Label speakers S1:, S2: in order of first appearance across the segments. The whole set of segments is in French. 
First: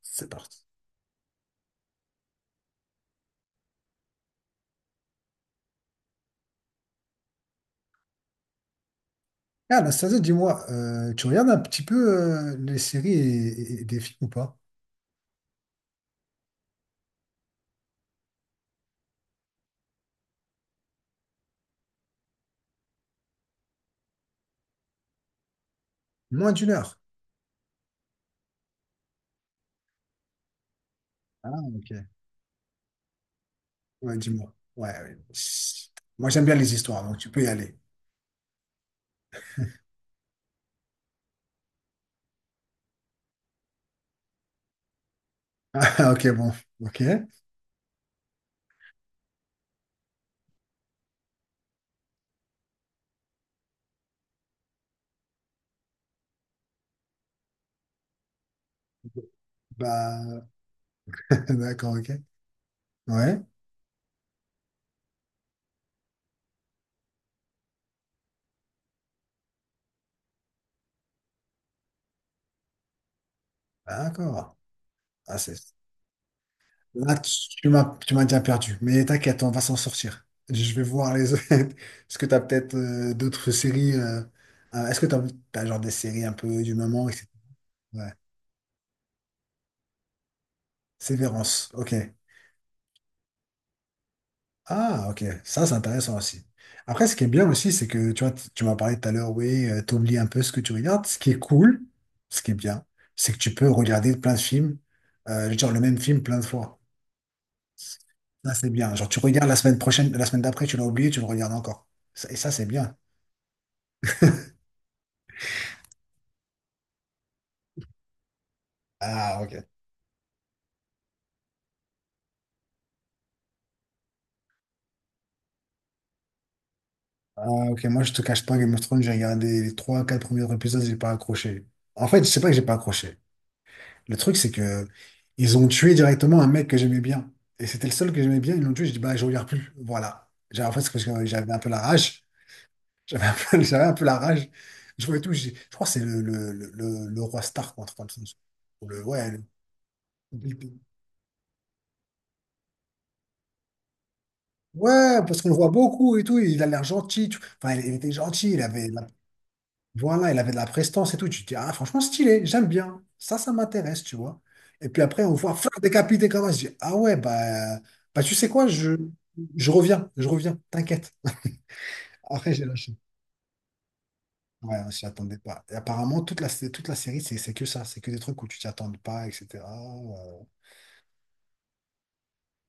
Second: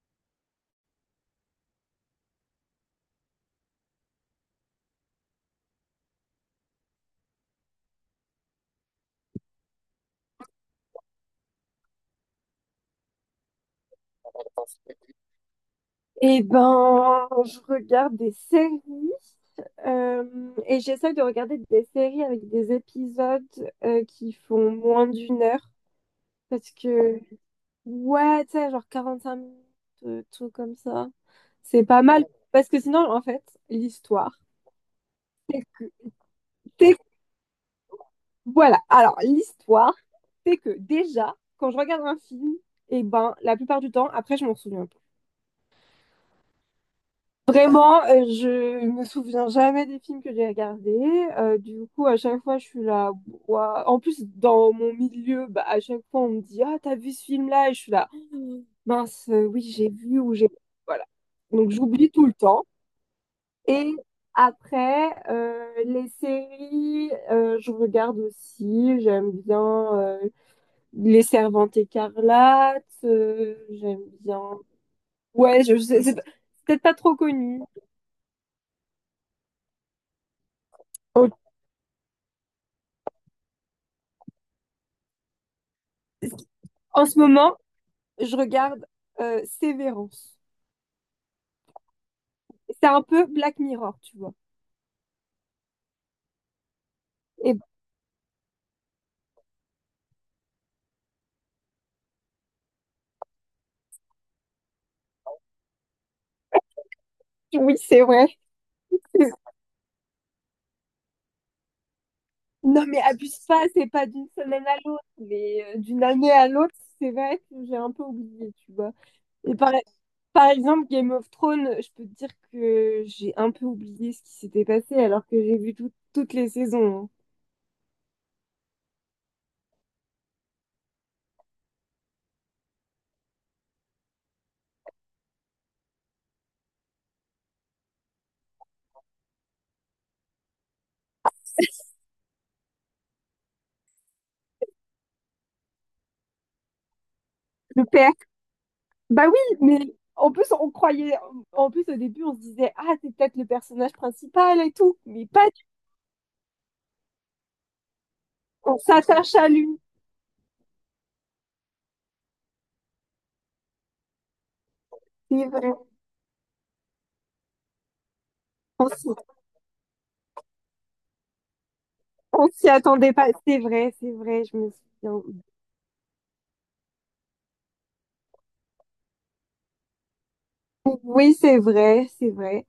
S1: C'est parti. Ah, Anastasia, dis-moi, tu regardes un petit peu les séries et des films ou pas?
S2: Eh ben, je regarde des séries et j'essaie de regarder des séries avec des épisodes qui font moins d'une heure
S1: Moins
S2: parce
S1: d'une heure.
S2: que, ouais, tu sais, genre 45 minutes, tout comme ça.
S1: Ah,
S2: C'est
S1: ok.
S2: pas mal parce que sinon, en fait,
S1: Ouais,
S2: l'histoire,
S1: dis-moi. Ouais, ouais. Chut. Moi, j'aime bien les
S2: c'est.
S1: histoires, donc tu peux y aller.
S2: Voilà, alors l'histoire, c'est que déjà, quand je regarde un film, eh ben, la plupart du temps, après, je m'en souviens.
S1: Ah, ok, bon. Ok.
S2: Vraiment, je me souviens jamais des films que j'ai regardés. Du coup, à chaque fois, je suis là. Ouah. En plus, dans mon milieu, bah, à chaque fois, on me dit, ah, t'as vu ce film-là? Et je suis là, «Oh, mince, oui, j'ai vu ou j'ai.
S1: Bah,
S2: Voilà. Donc,
S1: d'accord, ok.
S2: j'oublie tout le temps.
S1: Ouais,
S2: Et après, les séries, je regarde aussi. J'aime bien euh, Les Servantes écarlates. J'aime bien.
S1: d'accord. Ah, c'est...
S2: Ouais, je sais, c'est peut-être pas trop
S1: Là, tu
S2: connu.
S1: tu m'as tu m'as déjà perdu, mais t'inquiète, on va s'en sortir. Je vais voir les autres.
S2: Ok.
S1: Est-ce que t'as peut-être d'autres séries est-ce que t'as genre des séries un peu du
S2: En
S1: moment,
S2: ce
S1: etc.
S2: moment, je regarde Sévérance.
S1: Sévérance, ok.
S2: C'est un peu Black Mirror, tu vois.
S1: Ah, ok, ça c'est intéressant aussi. Après, ce qui est bien
S2: Et
S1: aussi, c'est que tu vois, tu m'as parlé tout à l'heure, oui, t'oublies un peu ce que tu regardes. Ce qui est cool, ce qui est bien, c'est que tu peux regarder plein de films, genre le même film plein de fois.
S2: oui, c'est vrai.
S1: Ça c'est bien. Genre tu regardes la semaine prochaine, la semaine d'après, tu l'as oublié, tu le regardes encore. Et ça c'est
S2: Non,
S1: bien.
S2: mais abuse pas, c'est pas d'une semaine à l'autre, mais d'une année à l'autre, c'est vrai que j'ai un peu oublié, tu vois.
S1: Ah,
S2: Et
S1: ok.
S2: par exemple, Game of Thrones, je peux te dire que j'ai un peu oublié ce qui s'était passé alors que j'ai vu toutes les saisons, hein.
S1: Ah, ok, moi je te cache pas, Game of Thrones, j'ai regardé les trois, quatre premiers épisodes, j'ai pas accroché. En fait, je sais pas que j'ai pas accroché. Le truc, c'est que ils ont tué directement un mec que j'aimais bien. Et c'était le seul que j'aimais bien. Ils l'ont tué. J'ai dit, bah, je regarde plus. Voilà. En fait, c'est parce que j'avais un peu la rage. J'avais un peu, j'avais un peu la rage. Je voyais tout. Je crois que c'est le roi Stark, ou un
S2: Le
S1: truc comme
S2: père.
S1: ça. Ou le,
S2: Bah
S1: ouais,
S2: oui, mais en plus,
S1: le-
S2: on croyait. En plus, au début, on se disait, ah, c'est peut-être le personnage principal et tout.
S1: Ouais,
S2: Mais
S1: parce
S2: pas,
S1: qu'on le voit beaucoup et tout. Il a l'air gentil. Enfin, il était gentil. Il
S2: on
S1: avait,
S2: s'attache à lui.
S1: voilà, il avait de la prestance et tout. Tu te dis, ah, franchement, stylé, j'aime bien. Ça m'intéresse, tu vois. Et puis après, on
S2: C'est
S1: voit faire
S2: vrai.
S1: décapiter Kamash. Je dis, ah ouais, bah tu sais quoi,
S2: On s'y,
S1: je reviens, t'inquiète.
S2: on
S1: Après, j'ai
S2: s'y
S1: lâché.
S2: attendait pas. C'est vrai, je me
S1: Ouais, je m'y attendais
S2: souviens.
S1: pas. Et apparemment, toute la série, c'est que ça. C'est que des trucs où tu t'y attends pas, etc. Euh,
S2: Bon, oui, c'est vrai, c'est vrai.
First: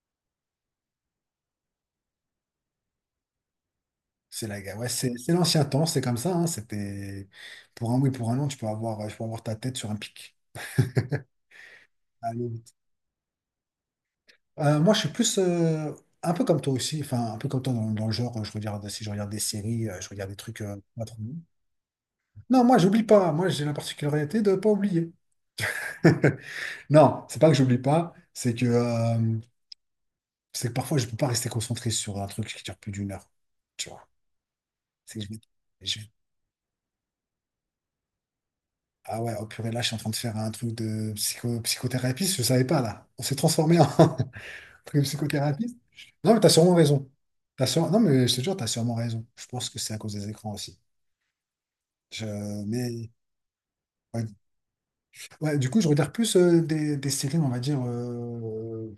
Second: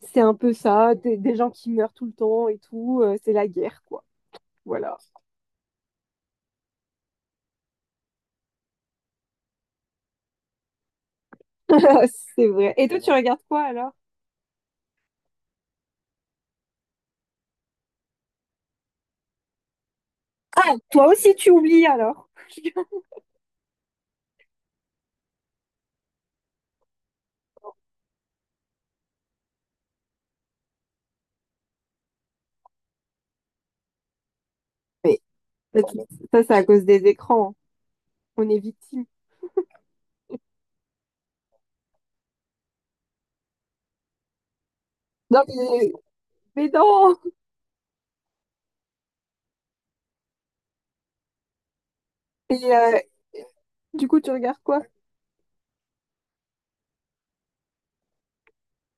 S2: C'est un peu ça, des gens qui meurent tout le temps et tout. C'est la guerre, quoi.
S1: c'est la, ouais,
S2: Voilà.
S1: c'est l'ancien temps, c'est comme ça. Hein. C'était pour un oui, pour un non, tu peux avoir ta tête sur un pic.
S2: C'est
S1: Allez,
S2: vrai. Et toi, tu regardes quoi alors?
S1: Moi, je suis plus un peu comme toi aussi, enfin, un peu comme toi dans le genre. Je regarde, si je regarde des séries, je regarde des trucs pas
S2: Toi
S1: trop
S2: aussi,
S1: longs.
S2: tu oublies alors.
S1: Non, moi, j'oublie pas. Moi, j'ai la particularité de pas oublier. Non, c'est pas que j'oublie pas, c'est que parfois, je peux pas rester concentré sur un truc qui dure plus d'une heure. Tu vois, c'est
S2: Mais
S1: que je vais-
S2: ça, c'est à cause des écrans, hein. On est victime.
S1: ah ouais, oh purée, là, je suis en train de faire un truc de psychothérapie, je savais pas, là. On s'est transformé en truc de
S2: Non,
S1: psychothérapie.
S2: mais,
S1: Non, mais t'as
S2: mais
S1: sûrement raison.
S2: non!
S1: Non, mais je te jure, t'as sûrement raison. Je pense que c'est à cause des écrans aussi. Je-
S2: Et
S1: mais
S2: du coup,
S1: ouais.
S2: tu regardes quoi?
S1: Ouais, du coup, je regarde plus des séries, on va dire,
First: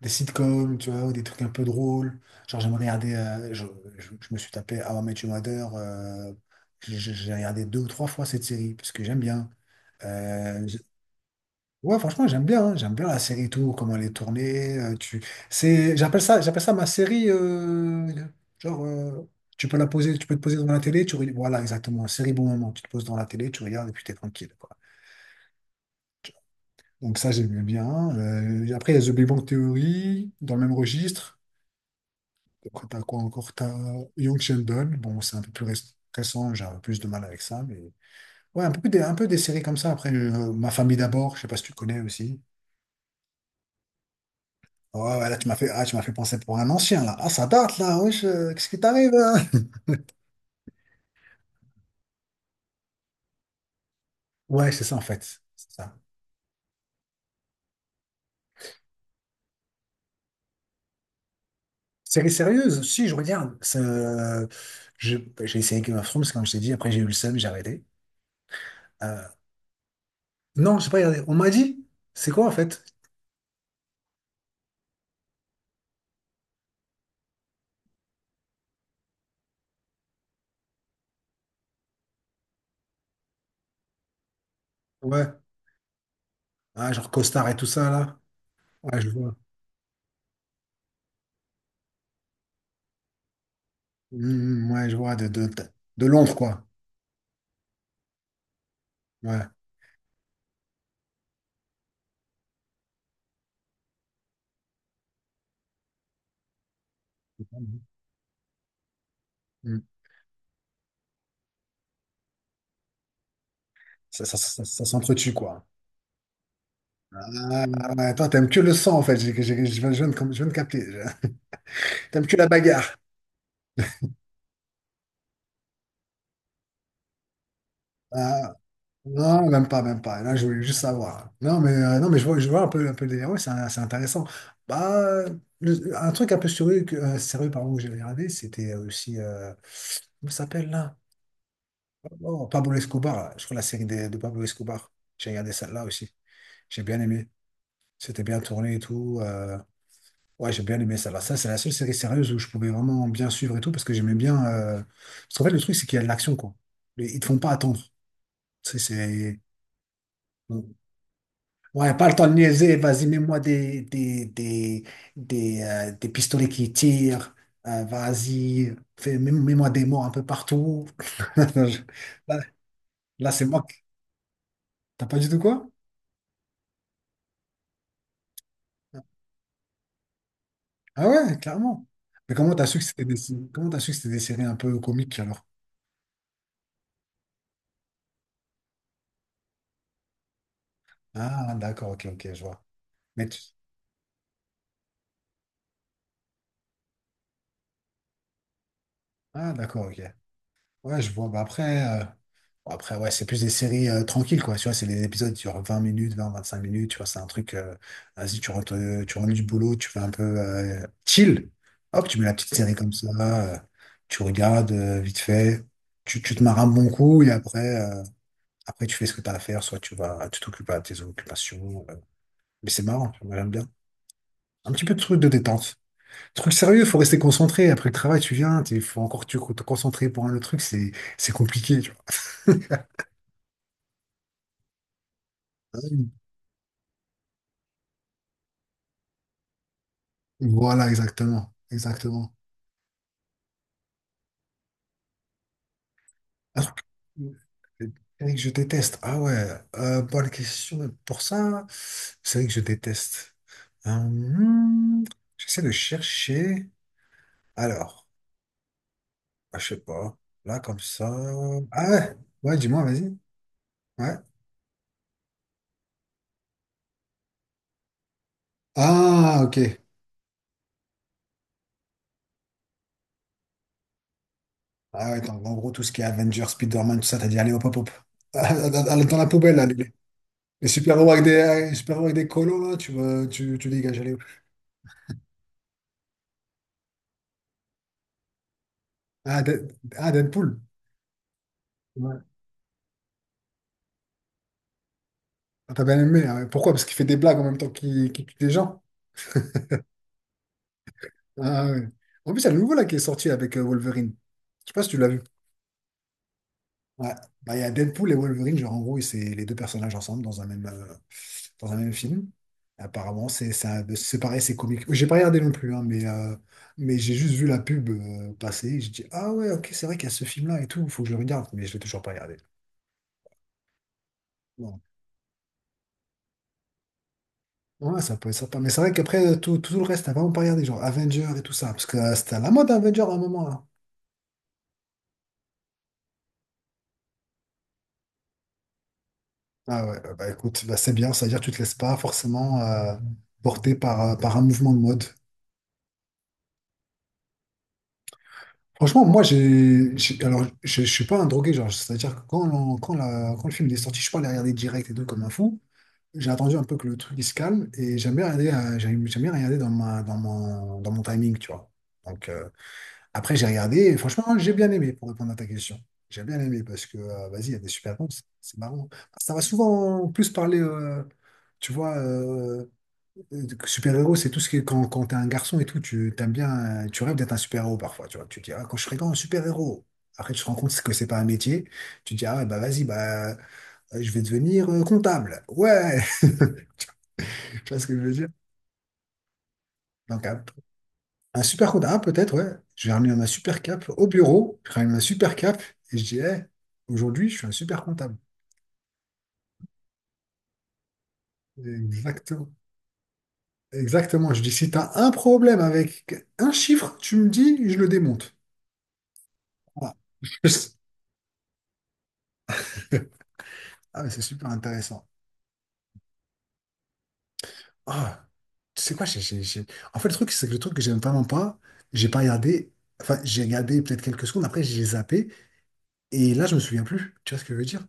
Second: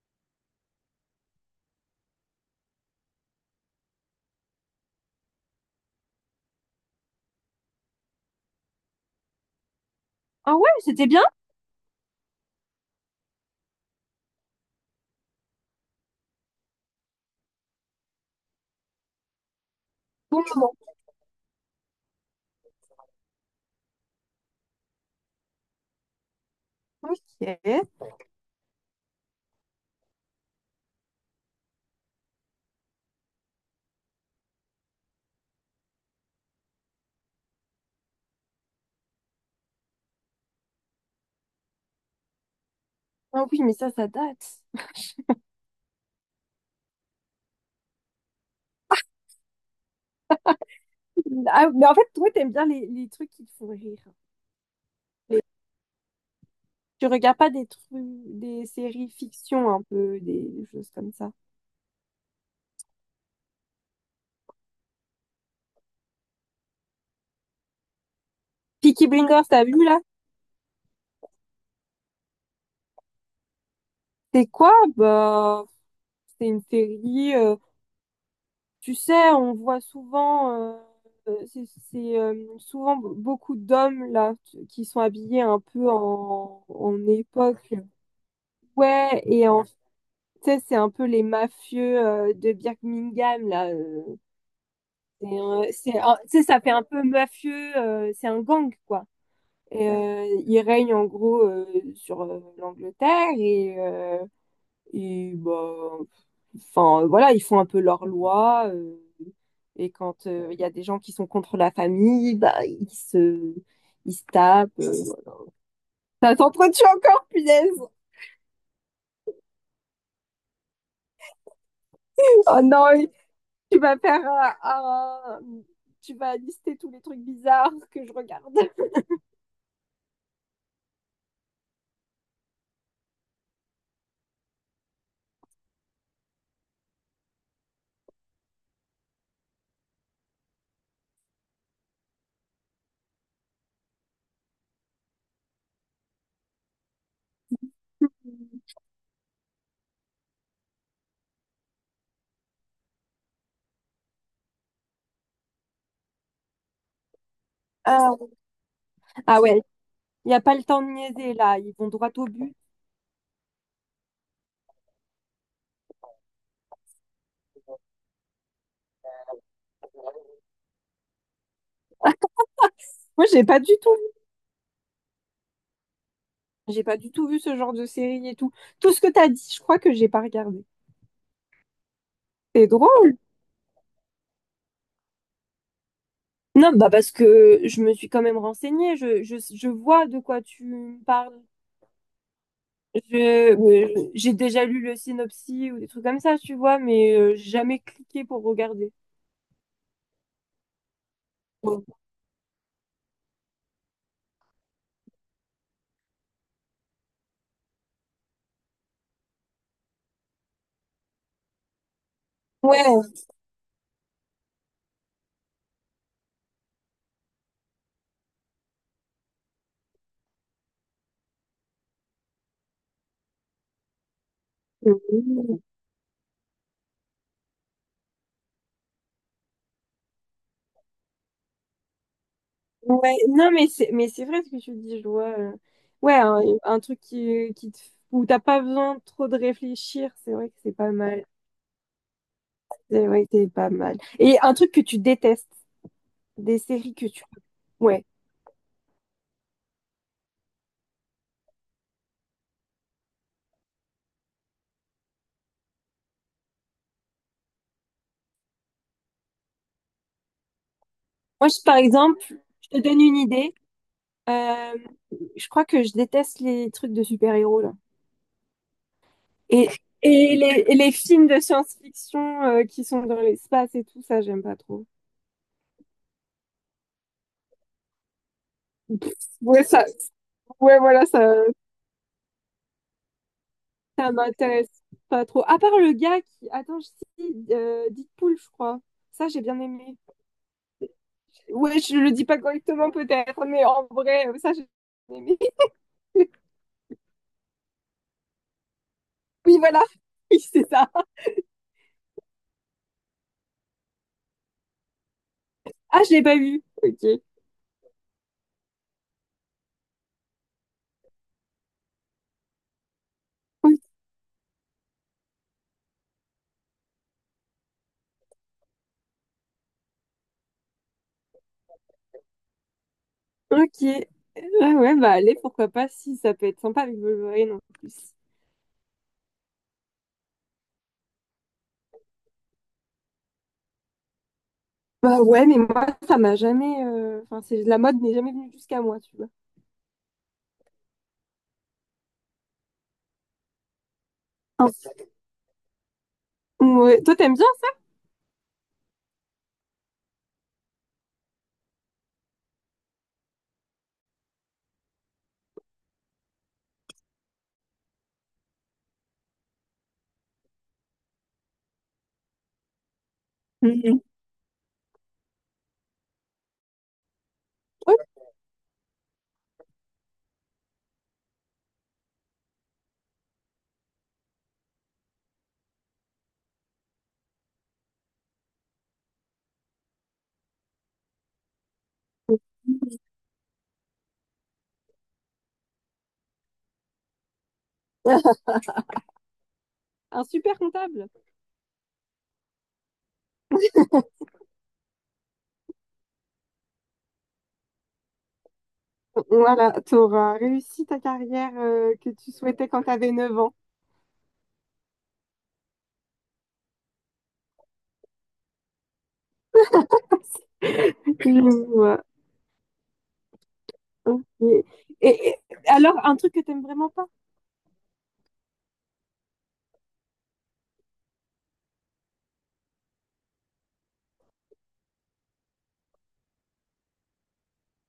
S1: des sitcoms, tu vois, ou des trucs un peu drôles. Genre, j'aime regarder, je me suis tapé How I Met Your Mother, j'ai regardé deux ou trois fois cette série, parce que j'aime bien.
S2: Ah
S1: Euh,
S2: ouais,
S1: j'-
S2: c'était bien?
S1: ouais, franchement, j'aime bien, hein. J'aime bien la série et tout, comment elle est tournée. Tu... c'est, j'appelle ça ma série, genre, euh, tu peux la poser, tu peux te poser devant la télé, tu... voilà, exactement, série bon moment, tu te poses dans la télé, tu regardes et puis t'es tranquille. Donc ça, j'aimais
S2: Ok.
S1: bien. Après, il y a The Big Bang Theory, dans le même registre. Donc, t'as quoi encore? T'as Young Sheldon. Bon, c'est un peu plus récent, j'ai un peu plus de mal avec ça. Mais... ouais, un peu, un peu des séries comme ça. Après, Ma famille d'abord, je sais pas si tu connais aussi.
S2: Ah oui, mais ça date.
S1: Ouais, ouais, là, tu m'as fait penser pour un ancien, là. Ah, ça date, là. Wesh, qu'est-ce qui t'arrive, là?
S2: Ah, mais en fait, toi, t'aimes bien les trucs qui te font rire.
S1: Ouais, c'est ça, en fait.
S2: Les-
S1: C'est ça.
S2: Tu regardes pas des trucs, des séries fiction un peu, des choses comme ça.
S1: Série sérieuse, si, je regarde. Je- J'ai essayé Game of Thrones, comme je t'ai dit. Après, j'ai eu le seum, j'ai arrêté.
S2: Peaky
S1: Euh,
S2: Blinders, t'as vu là?
S1: non, je sais pas regardé. On m'a dit, c'est quoi, en fait?
S2: C'est quoi? Bah, c'est une série, tu sais, on voit souvent, c'est souvent beaucoup d'hommes là qui sont
S1: Ouais.
S2: habillés un peu
S1: Ah,
S2: en
S1: genre costard et tout
S2: époque.
S1: ça, là. Ouais, je
S2: Ouais,
S1: vois.
S2: et en fait, c'est un peu les mafieux de Birmingham là,
S1: Mm, ouais, je vois. De
S2: Tu
S1: l'ombre,
S2: sais, ça
S1: quoi.
S2: fait un peu mafieux, c'est un gang, quoi.
S1: Ouais.
S2: Et, il règne en gros sur l'Angleterre et bah, enfin voilà, ils font un peu leur loi,
S1: Mm.
S2: et quand il y a des gens qui sont contre la famille, bah, ils se
S1: Ça, ça, ça,
S2: tapent.
S1: ça s'entretue,
S2: Voilà.
S1: quoi.
S2: Ça s'entretue encore,
S1: Ah,
S2: punaise!
S1: ouais, toi, t'aimes que le sang, en fait. Je viens je viens de capter. T'aimes que la
S2: Oh
S1: bagarre.
S2: non, tu vas faire. Tu vas lister tous les trucs bizarres que je
S1: Ah,
S2: regarde.
S1: non, même pas, même pas. Là, je voulais juste savoir. Non, mais, non, mais je vois un peu le délire. Ouais, c'est intéressant. Bah, un truc un peu sérieux, sérieux pardon, que j'avais regardé, c'était aussi... comment ça s'appelle, là? Oh, Pablo Escobar, je crois la série de Pablo Escobar. J'ai regardé celle-là aussi. J'ai bien aimé. C'était bien tourné et tout. Ouais, j'ai bien aimé celle-là. Ça, c'est la seule série sérieuse où je pouvais vraiment bien suivre et tout parce que j'aimais bien. Parce qu'en fait, le truc, c'est qu'il y a de l'action, quoi. Mais ils te font pas attendre.
S2: Ah,
S1: Tu sais, c'est.
S2: ah ouais, il n'y a pas le
S1: Bon,
S2: temps de niaiser là, ils vont
S1: ouais, pas
S2: droit
S1: le
S2: au
S1: temps de
S2: but.
S1: niaiser. Vas-y, mets-moi des pistolets qui tirent. Vas-y, mets-moi des morts un peu partout. Là,
S2: Moi,
S1: là,
S2: j'ai
S1: c'est
S2: pas
S1: moi.
S2: du tout
S1: T'as pas du tout quoi?
S2: vu. J'ai pas du tout vu ce genre de série et tout. Tout ce que tu as dit, je crois que j'ai pas regardé.
S1: Ah ouais, clairement. Mais comment t'as
S2: C'est
S1: su que c'était
S2: drôle.
S1: des... comment t'as su que c'était des séries un peu comiques alors?
S2: Non, bah parce que je me suis quand même renseignée. Je vois de quoi tu me parles.
S1: Ah d'accord, ok, ok, je vois. Mais tu-
S2: J'ai déjà lu le synopsis ou des trucs comme ça, tu vois, mais j'ai jamais cliqué pour regarder.
S1: Ah d'accord, ok. Ouais, je vois. Bah après, après ouais, c'est plus des séries tranquilles, quoi. Tu vois, c'est des épisodes sur 20 minutes, 25 minutes, tu vois, c'est un truc. Vas-y, tu rentres du boulot, tu fais un peu chill. Hop, tu mets la petite série comme ça, euh, tu regardes vite fait, tu te marres un bon coup et après, après tu fais ce que t'as à faire, soit tu t'occupes à tes occupations. Mais c'est marrant, tu vois, j'aime bien. Un petit peu de truc de
S2: Ouais.
S1: détente. Truc sérieux, faut rester concentré. Après le travail, tu viens, il faut encore te concentrer pour un autre truc, c'est compliqué, tu vois.
S2: Ouais, non, mais c'est vrai ce que tu dis, je vois. Ouais, un truc où t'as pas besoin trop de réfléchir, c'est vrai que c'est
S1: Voilà,
S2: pas mal.
S1: exactement. Exactement.
S2: C'est vrai que c'est pas mal. Et un truc que tu détestes, des
S1: Un truc
S2: séries que tu. Ouais.
S1: série que je déteste. Ah ouais, bonne question. Pour ça, c'est vrai que je déteste. Euh, hmm, j'essaie de chercher. Alors, ah, je sais pas. Là, comme ça.
S2: Moi, je, par
S1: Ah ouais,
S2: exemple,
S1: ouais,
S2: je te
S1: dis-moi,
S2: donne
S1: vas-y.
S2: une idée.
S1: Ouais.
S2: Euh, je crois que je déteste les trucs de super-héros là.
S1: Ah, ok.
S2: Et, et les films de science-fiction qui sont dans l'espace et tout ça, j'aime pas trop.
S1: Ah ouais, donc en gros, tout ce qui est Avengers, Spider-Man, tout ça, t'as dit, allez, hop, hop, hop. Dans
S2: Pff,
S1: dans- la poubelle,
S2: ouais,
S1: là,
S2: ça,
S1: les
S2: ouais, voilà,
S1: super-héros avec les super-héros avec des colos, là, tu dégages,
S2: ça
S1: allez. Hop.
S2: m'intéresse pas trop. À part le gars qui, attends, je sais, Deadpool, je crois. Ça, j'ai bien aimé.
S1: Ah, Deadpool.
S2: Ouais, je le
S1: Ouais.
S2: dis pas correctement peut-être, mais en vrai, ça, j'ai bien aimé.
S1: Ah, t'as bien aimé. Ah ouais. Pourquoi? Parce qu'il fait des blagues en même temps qu'il tue des gens.
S2: Oui, voilà. Oui, c'est ça.
S1: Ah ouais. En plus, il y a le nouveau, là, qui est sorti avec Wolverine. Je sais pas si tu l'as vu.
S2: Ah, je l'ai pas vu. Ok.
S1: Ouais. Bah, il y a Deadpool et Wolverine, genre en gros, c'est les deux personnages ensemble dans un même film. Apparemment, c'est ça, c'est pareil, c'est comique. J'ai pas regardé non plus, hein, mais j'ai juste vu la pub passer. J'ai dit, ah ouais, ok, c'est vrai qu'il y a ce film-là et tout, faut que je le regarde, mais je l'ai toujours pas regardé.
S2: Ok. Ah
S1: Bon.
S2: ouais, bah allez, pourquoi pas si ça peut être sympa avec Wolverine en
S1: Ouais,
S2: plus.
S1: ça peut être sympa. Mais c'est vrai qu'après, tout le reste, t'as vraiment pas regardé, genre Avengers et tout ça, parce que c'était à la mode Avengers à un moment, là.
S2: Bah ouais, mais moi, ça m'a jamais, enfin, c'est la mode n'est jamais venue jusqu'à moi, tu vois.
S1: Ah ouais, écoute, bah, c'est bien, c'est à dire que tu te laisses pas forcément porter par, par un
S2: Un-
S1: mouvement de mode.
S2: Ouais. Toi, t'aimes bien?
S1: Franchement, moi, alors, je suis pas un drogué, genre, c'est-à-dire que quand, l'on- quand, la- quand le film est sorti, je suis pas allé regarder direct et tout comme un fou. J'ai attendu un peu que le truc il se calme et j'aime bien regarder, j'aime bien regarder dans ma, dans mon timing, tu vois. Donc, après, j'ai regardé et
S2: Mhm.
S1: franchement, j'ai bien aimé pour répondre à ta question. J'ai bien aimé parce que, vas-y, il y a des
S2: Ouais.
S1: super bons, c'est marrant. Ça va souvent en plus parler, tu vois, euh, super-héros, c'est tout ce qui est quand, quand t'es un garçon et tout, tu t'aimes bien, tu rêves d'être un super-héros parfois, tu vois. Tu dis, ah, quand je serai grand, un super-héros. Après, tu te rends compte que c'est pas un métier. Tu dis, ah, ouais, bah vas-y, bah, je vais devenir comptable. Ouais, tu vois ce que je veux dire?
S2: Un
S1: Donc,
S2: super comptable.
S1: un super comptable, ah, peut-être, ouais. Je vais ramener ma super cape au bureau, je ramène ma super cape et je dis, eh, aujourd'hui, je suis un super comptable.
S2: Voilà, t'auras réussi ta carrière que tu
S1: Exactement.
S2: souhaitais quand t'avais 9 ans.
S1: Exactement. Je dis, si t'as un problème avec un chiffre, tu me dis, je le démonte. Voilà.
S2: Je vois.
S1: Ah, mais c'est
S2: Ok.
S1: super intéressant.
S2: Et- alors, un truc que t'aimes vraiment pas?
S1: Ah, tu sais quoi, en fait, le truc, c'est que le truc que j'aime vraiment pas, j'ai pas regardé, enfin, j'ai regardé peut-être quelques secondes, après, j'ai zappé, et là, je me souviens plus. Tu vois ce que je veux dire?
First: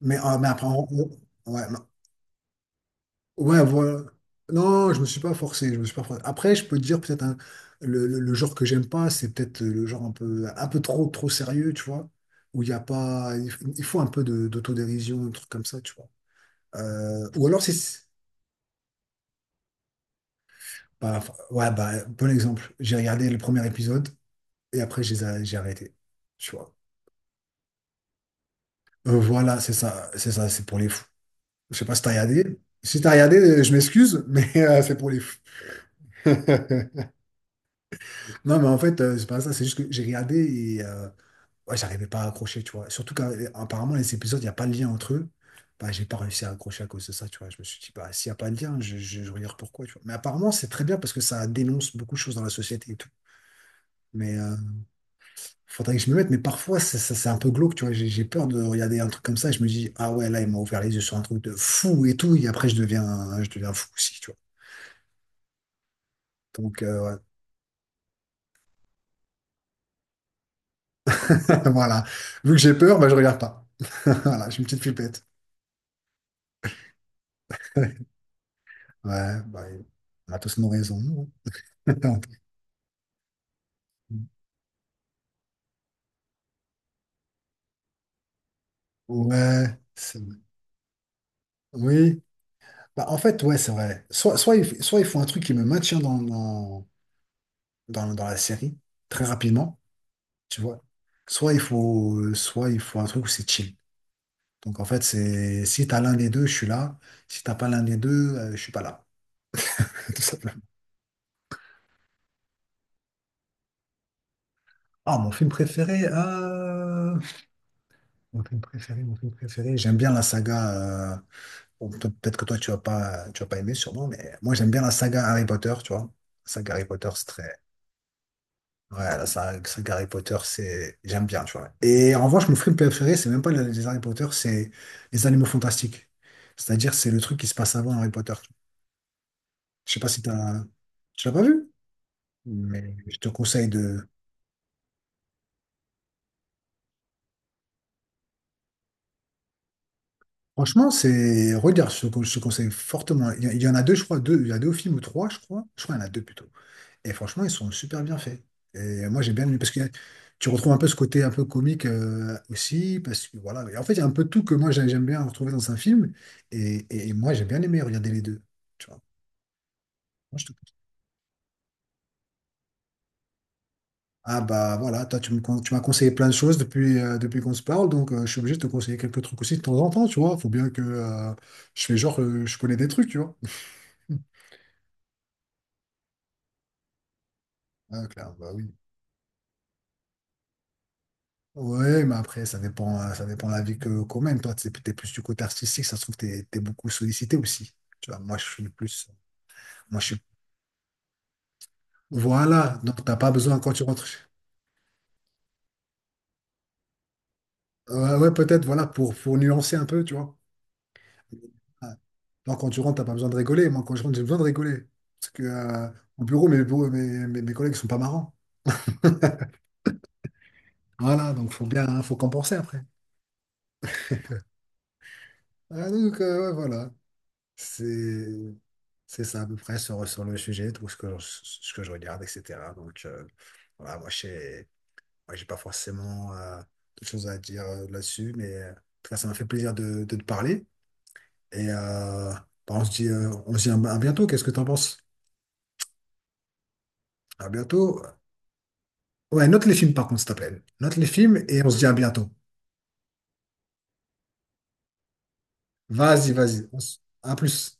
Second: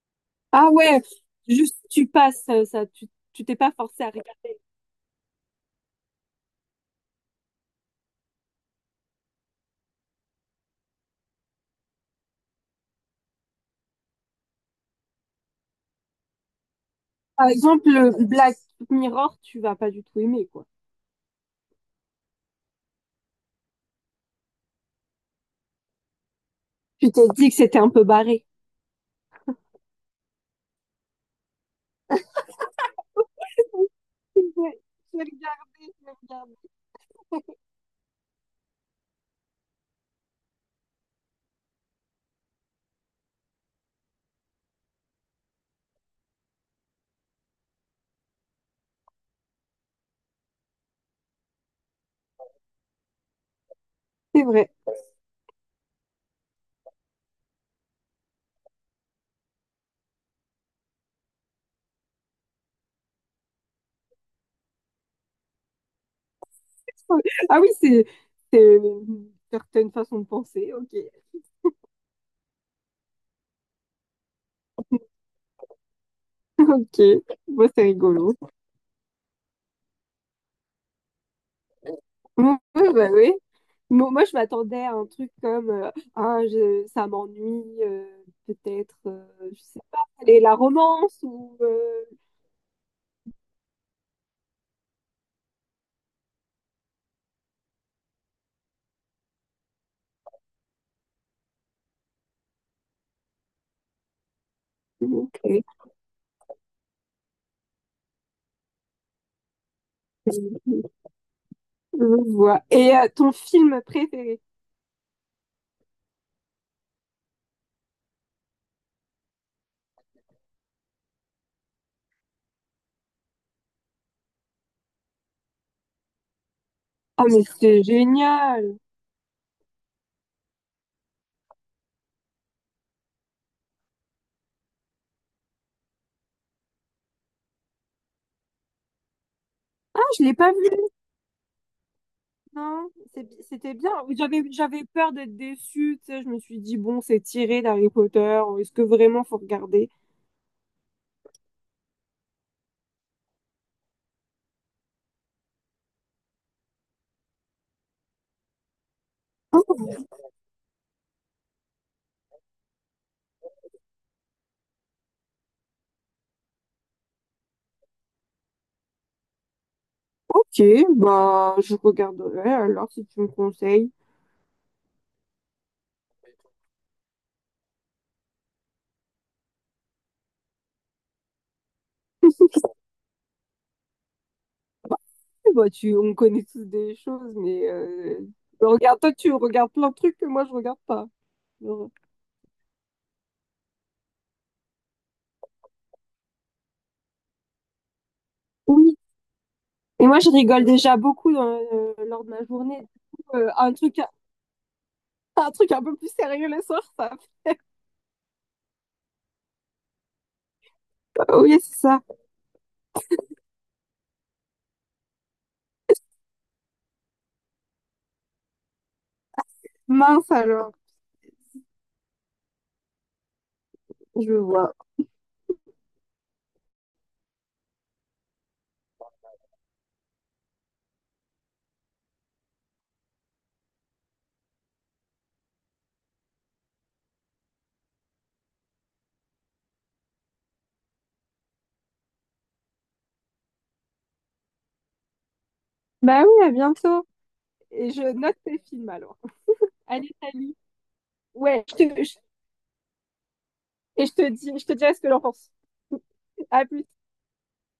S1: Mais, ah, mais après,
S2: Ah ouais,
S1: ouais,
S2: juste
S1: non.
S2: tu passes, ça, tu t'es
S1: Ouais,
S2: pas
S1: voilà.
S2: forcé à regarder.
S1: Non, je me suis pas forcé, je me suis pas forcé. Après, je peux te dire, peut-être, le genre que j'aime pas, c'est peut-être le genre un peu trop, trop sérieux, tu vois, où il y a pas, il faut un peu d'autodérision, un truc comme ça, tu vois. Ou
S2: Par
S1: alors,
S2: exemple,
S1: c'est.
S2: le Black Mirror, tu vas pas du tout aimer, quoi.
S1: Bah, enfin, ouais, bah, bon exemple. J'ai regardé le premier épisode et après, j'ai arrêté. Tu vois.
S2: Tu t'es dit que c'était un peu barré.
S1: Voilà, c'est ça, c'est ça, c'est pour les fous. Je sais pas si t'as regardé. Si t'as regardé, je m'excuse, mais c'est pour
S2: Je
S1: les
S2: vais
S1: fous.
S2: regarder, je vais regarder.
S1: Non, mais en fait, c'est pas ça, c'est juste que j'ai regardé et ouais, j'arrivais pas à accrocher, tu vois. Surtout qu'apparemment, les épisodes, il n'y a pas de lien entre eux. Bah, j'ai pas réussi à accrocher à cause de ça, tu vois. Je me suis dit, bah, s'il n'y a pas de lien, je regarde pourquoi, tu vois. Mais apparemment, c'est très bien parce que ça dénonce beaucoup de choses dans la société et tout. Mais
S2: C'est vrai.
S1: faudrait que je me mette, mais parfois, c'est un peu glauque, tu vois. J'ai peur de regarder un truc comme ça et je me dis, ah ouais, là, il m'a ouvert les yeux sur un truc de fou et tout. Et après, je deviens fou aussi, tu vois. Donc, ouais.
S2: Ah oui, c'est une certaine façon de penser, ok.
S1: Voilà. Vu que j'ai peur, bah, je regarde pas. Voilà, j'ai une petite flippette.
S2: Ok, moi c'est rigolo.
S1: Ouais, bah, on a tous nos raisons.
S2: Ouais, ouais, bah oui. Moi, je m'attendais à un truc comme ah, ça m'ennuie, peut-être, je
S1: Ouais,
S2: sais pas,
S1: c'est vrai.
S2: et la romance ou.
S1: Oui. Bah, en fait, ouais, c'est vrai. Soit il faut un truc qui me maintient dans la série très rapidement, tu vois. Soit il faut un truc où c'est chill. Donc en fait,
S2: Ok.
S1: c'est si t'as l'un des deux, je suis là. Si t'as pas l'un des deux, je suis pas là. Tout simplement.
S2: Je vois. Et ton film préféré?
S1: Ah, mon film préféré, mon film préféré. J'aime bien la saga. Bon, toi, peut-être que toi tu vas pas aimer sûrement, mais moi j'aime bien la saga Harry Potter, tu vois. La saga Harry Potter,
S2: Ah,
S1: c'est
S2: mais
S1: très,
S2: c'est génial!
S1: ouais, saga Harry Potter, c'est, j'aime bien, tu vois. Et en revanche, mon film préféré, c'est même pas les Harry Potter, c'est les Animaux Fantastiques. C'est-à-dire, c'est le truc qui se passe avant Harry Potter. Je sais
S2: Ah,
S1: pas si
S2: je l'ai pas
S1: t'as,
S2: vu,
S1: Tu l'as pas vu?
S2: non?
S1: Mais je te conseille
S2: C'était bien.
S1: de.
S2: J'avais peur d'être déçue, tu sais. Je me suis dit, bon, c'est tiré d'Harry Potter. Est-ce que vraiment faut regarder?
S1: Franchement, c'est. Regarde, je te conseille fortement. Il y en a deux, je crois. Il y a deux films ou trois, je crois. Je crois qu'il y en a deux plutôt. Et franchement, ils sont super bien faits. Et moi, j'ai bien aimé parce que
S2: Ah,
S1: tu retrouves un peu ce côté un peu comique aussi. Parce que voilà. Et en fait, il y a un peu tout que j'aime bien retrouver dans un film. Et, et moi, j'ai bien aimé regarder les deux. Tu vois. Moi, je te
S2: ok,
S1: conseille.
S2: bah, je regarderai alors si tu me conseilles.
S1: Ah bah voilà, toi tu me con- tu m'as conseillé plein de choses depuis, depuis qu'on se parle, donc je suis obligé de te conseiller quelques trucs aussi de temps en temps, tu vois. Faut bien que je fais genre je connais des trucs, tu vois.
S2: Bah, on connaît tous des choses, mais
S1: Ah, clair, bah oui.
S2: regarde, toi, tu regardes plein de trucs que moi, je regarde pas. Genre,
S1: Ouais, mais après, ça dépend de la vie que qu'on mène. Toi, t'es plus du côté artistique, ça se trouve, t'es beaucoup sollicité aussi. Tu vois, moi, je suis
S2: oui.
S1: plus. Moi, je
S2: Et moi,
S1: suis.
S2: je rigole déjà beaucoup lors de ma
S1: Voilà,
S2: journée.
S1: donc t'as
S2: Du
S1: pas
S2: coup,
S1: besoin quand tu rentres.
S2: un truc un peu plus sérieux le soir, ça.
S1: Ouais, ouais, peut-être, voilà, pour nuancer un peu, tu vois.
S2: Oui, c'est
S1: Ah,
S2: ça.
S1: non, quand tu rentres, t'as pas besoin de rigoler. Moi, quand je rentre, j'ai besoin de rigoler. Parce que au bureau, mes, bureaux- mes, mes, mes collègues sont pas marrants.
S2: Mince alors,
S1: Voilà, donc faut bien, hein, faut compenser après.
S2: je vois.
S1: Ah, donc, ouais, voilà. C'est, c'est ça à peu près sur, sur le sujet, tout ce que, ce que je regarde, etc. Donc, voilà, moi, j'ai pas forcément de choses à dire là-dessus, mais en tout cas, ça m'a fait plaisir de te parler. Et bah, on se dit à bientôt. Qu'est-ce que t'en penses?
S2: Bah oui, à bientôt.
S1: À
S2: Et
S1: bientôt.
S2: je note tes films alors.
S1: Ouais, note les films par
S2: Allez,
S1: contre, s'il te
S2: salut.
S1: plaît. Note les films et
S2: Ouais,
S1: on se dit à bientôt.
S2: et je te dirai ce que j'en pense.
S1: Vas-y,
S2: À
S1: vas-y.
S2: plus.
S1: À plus.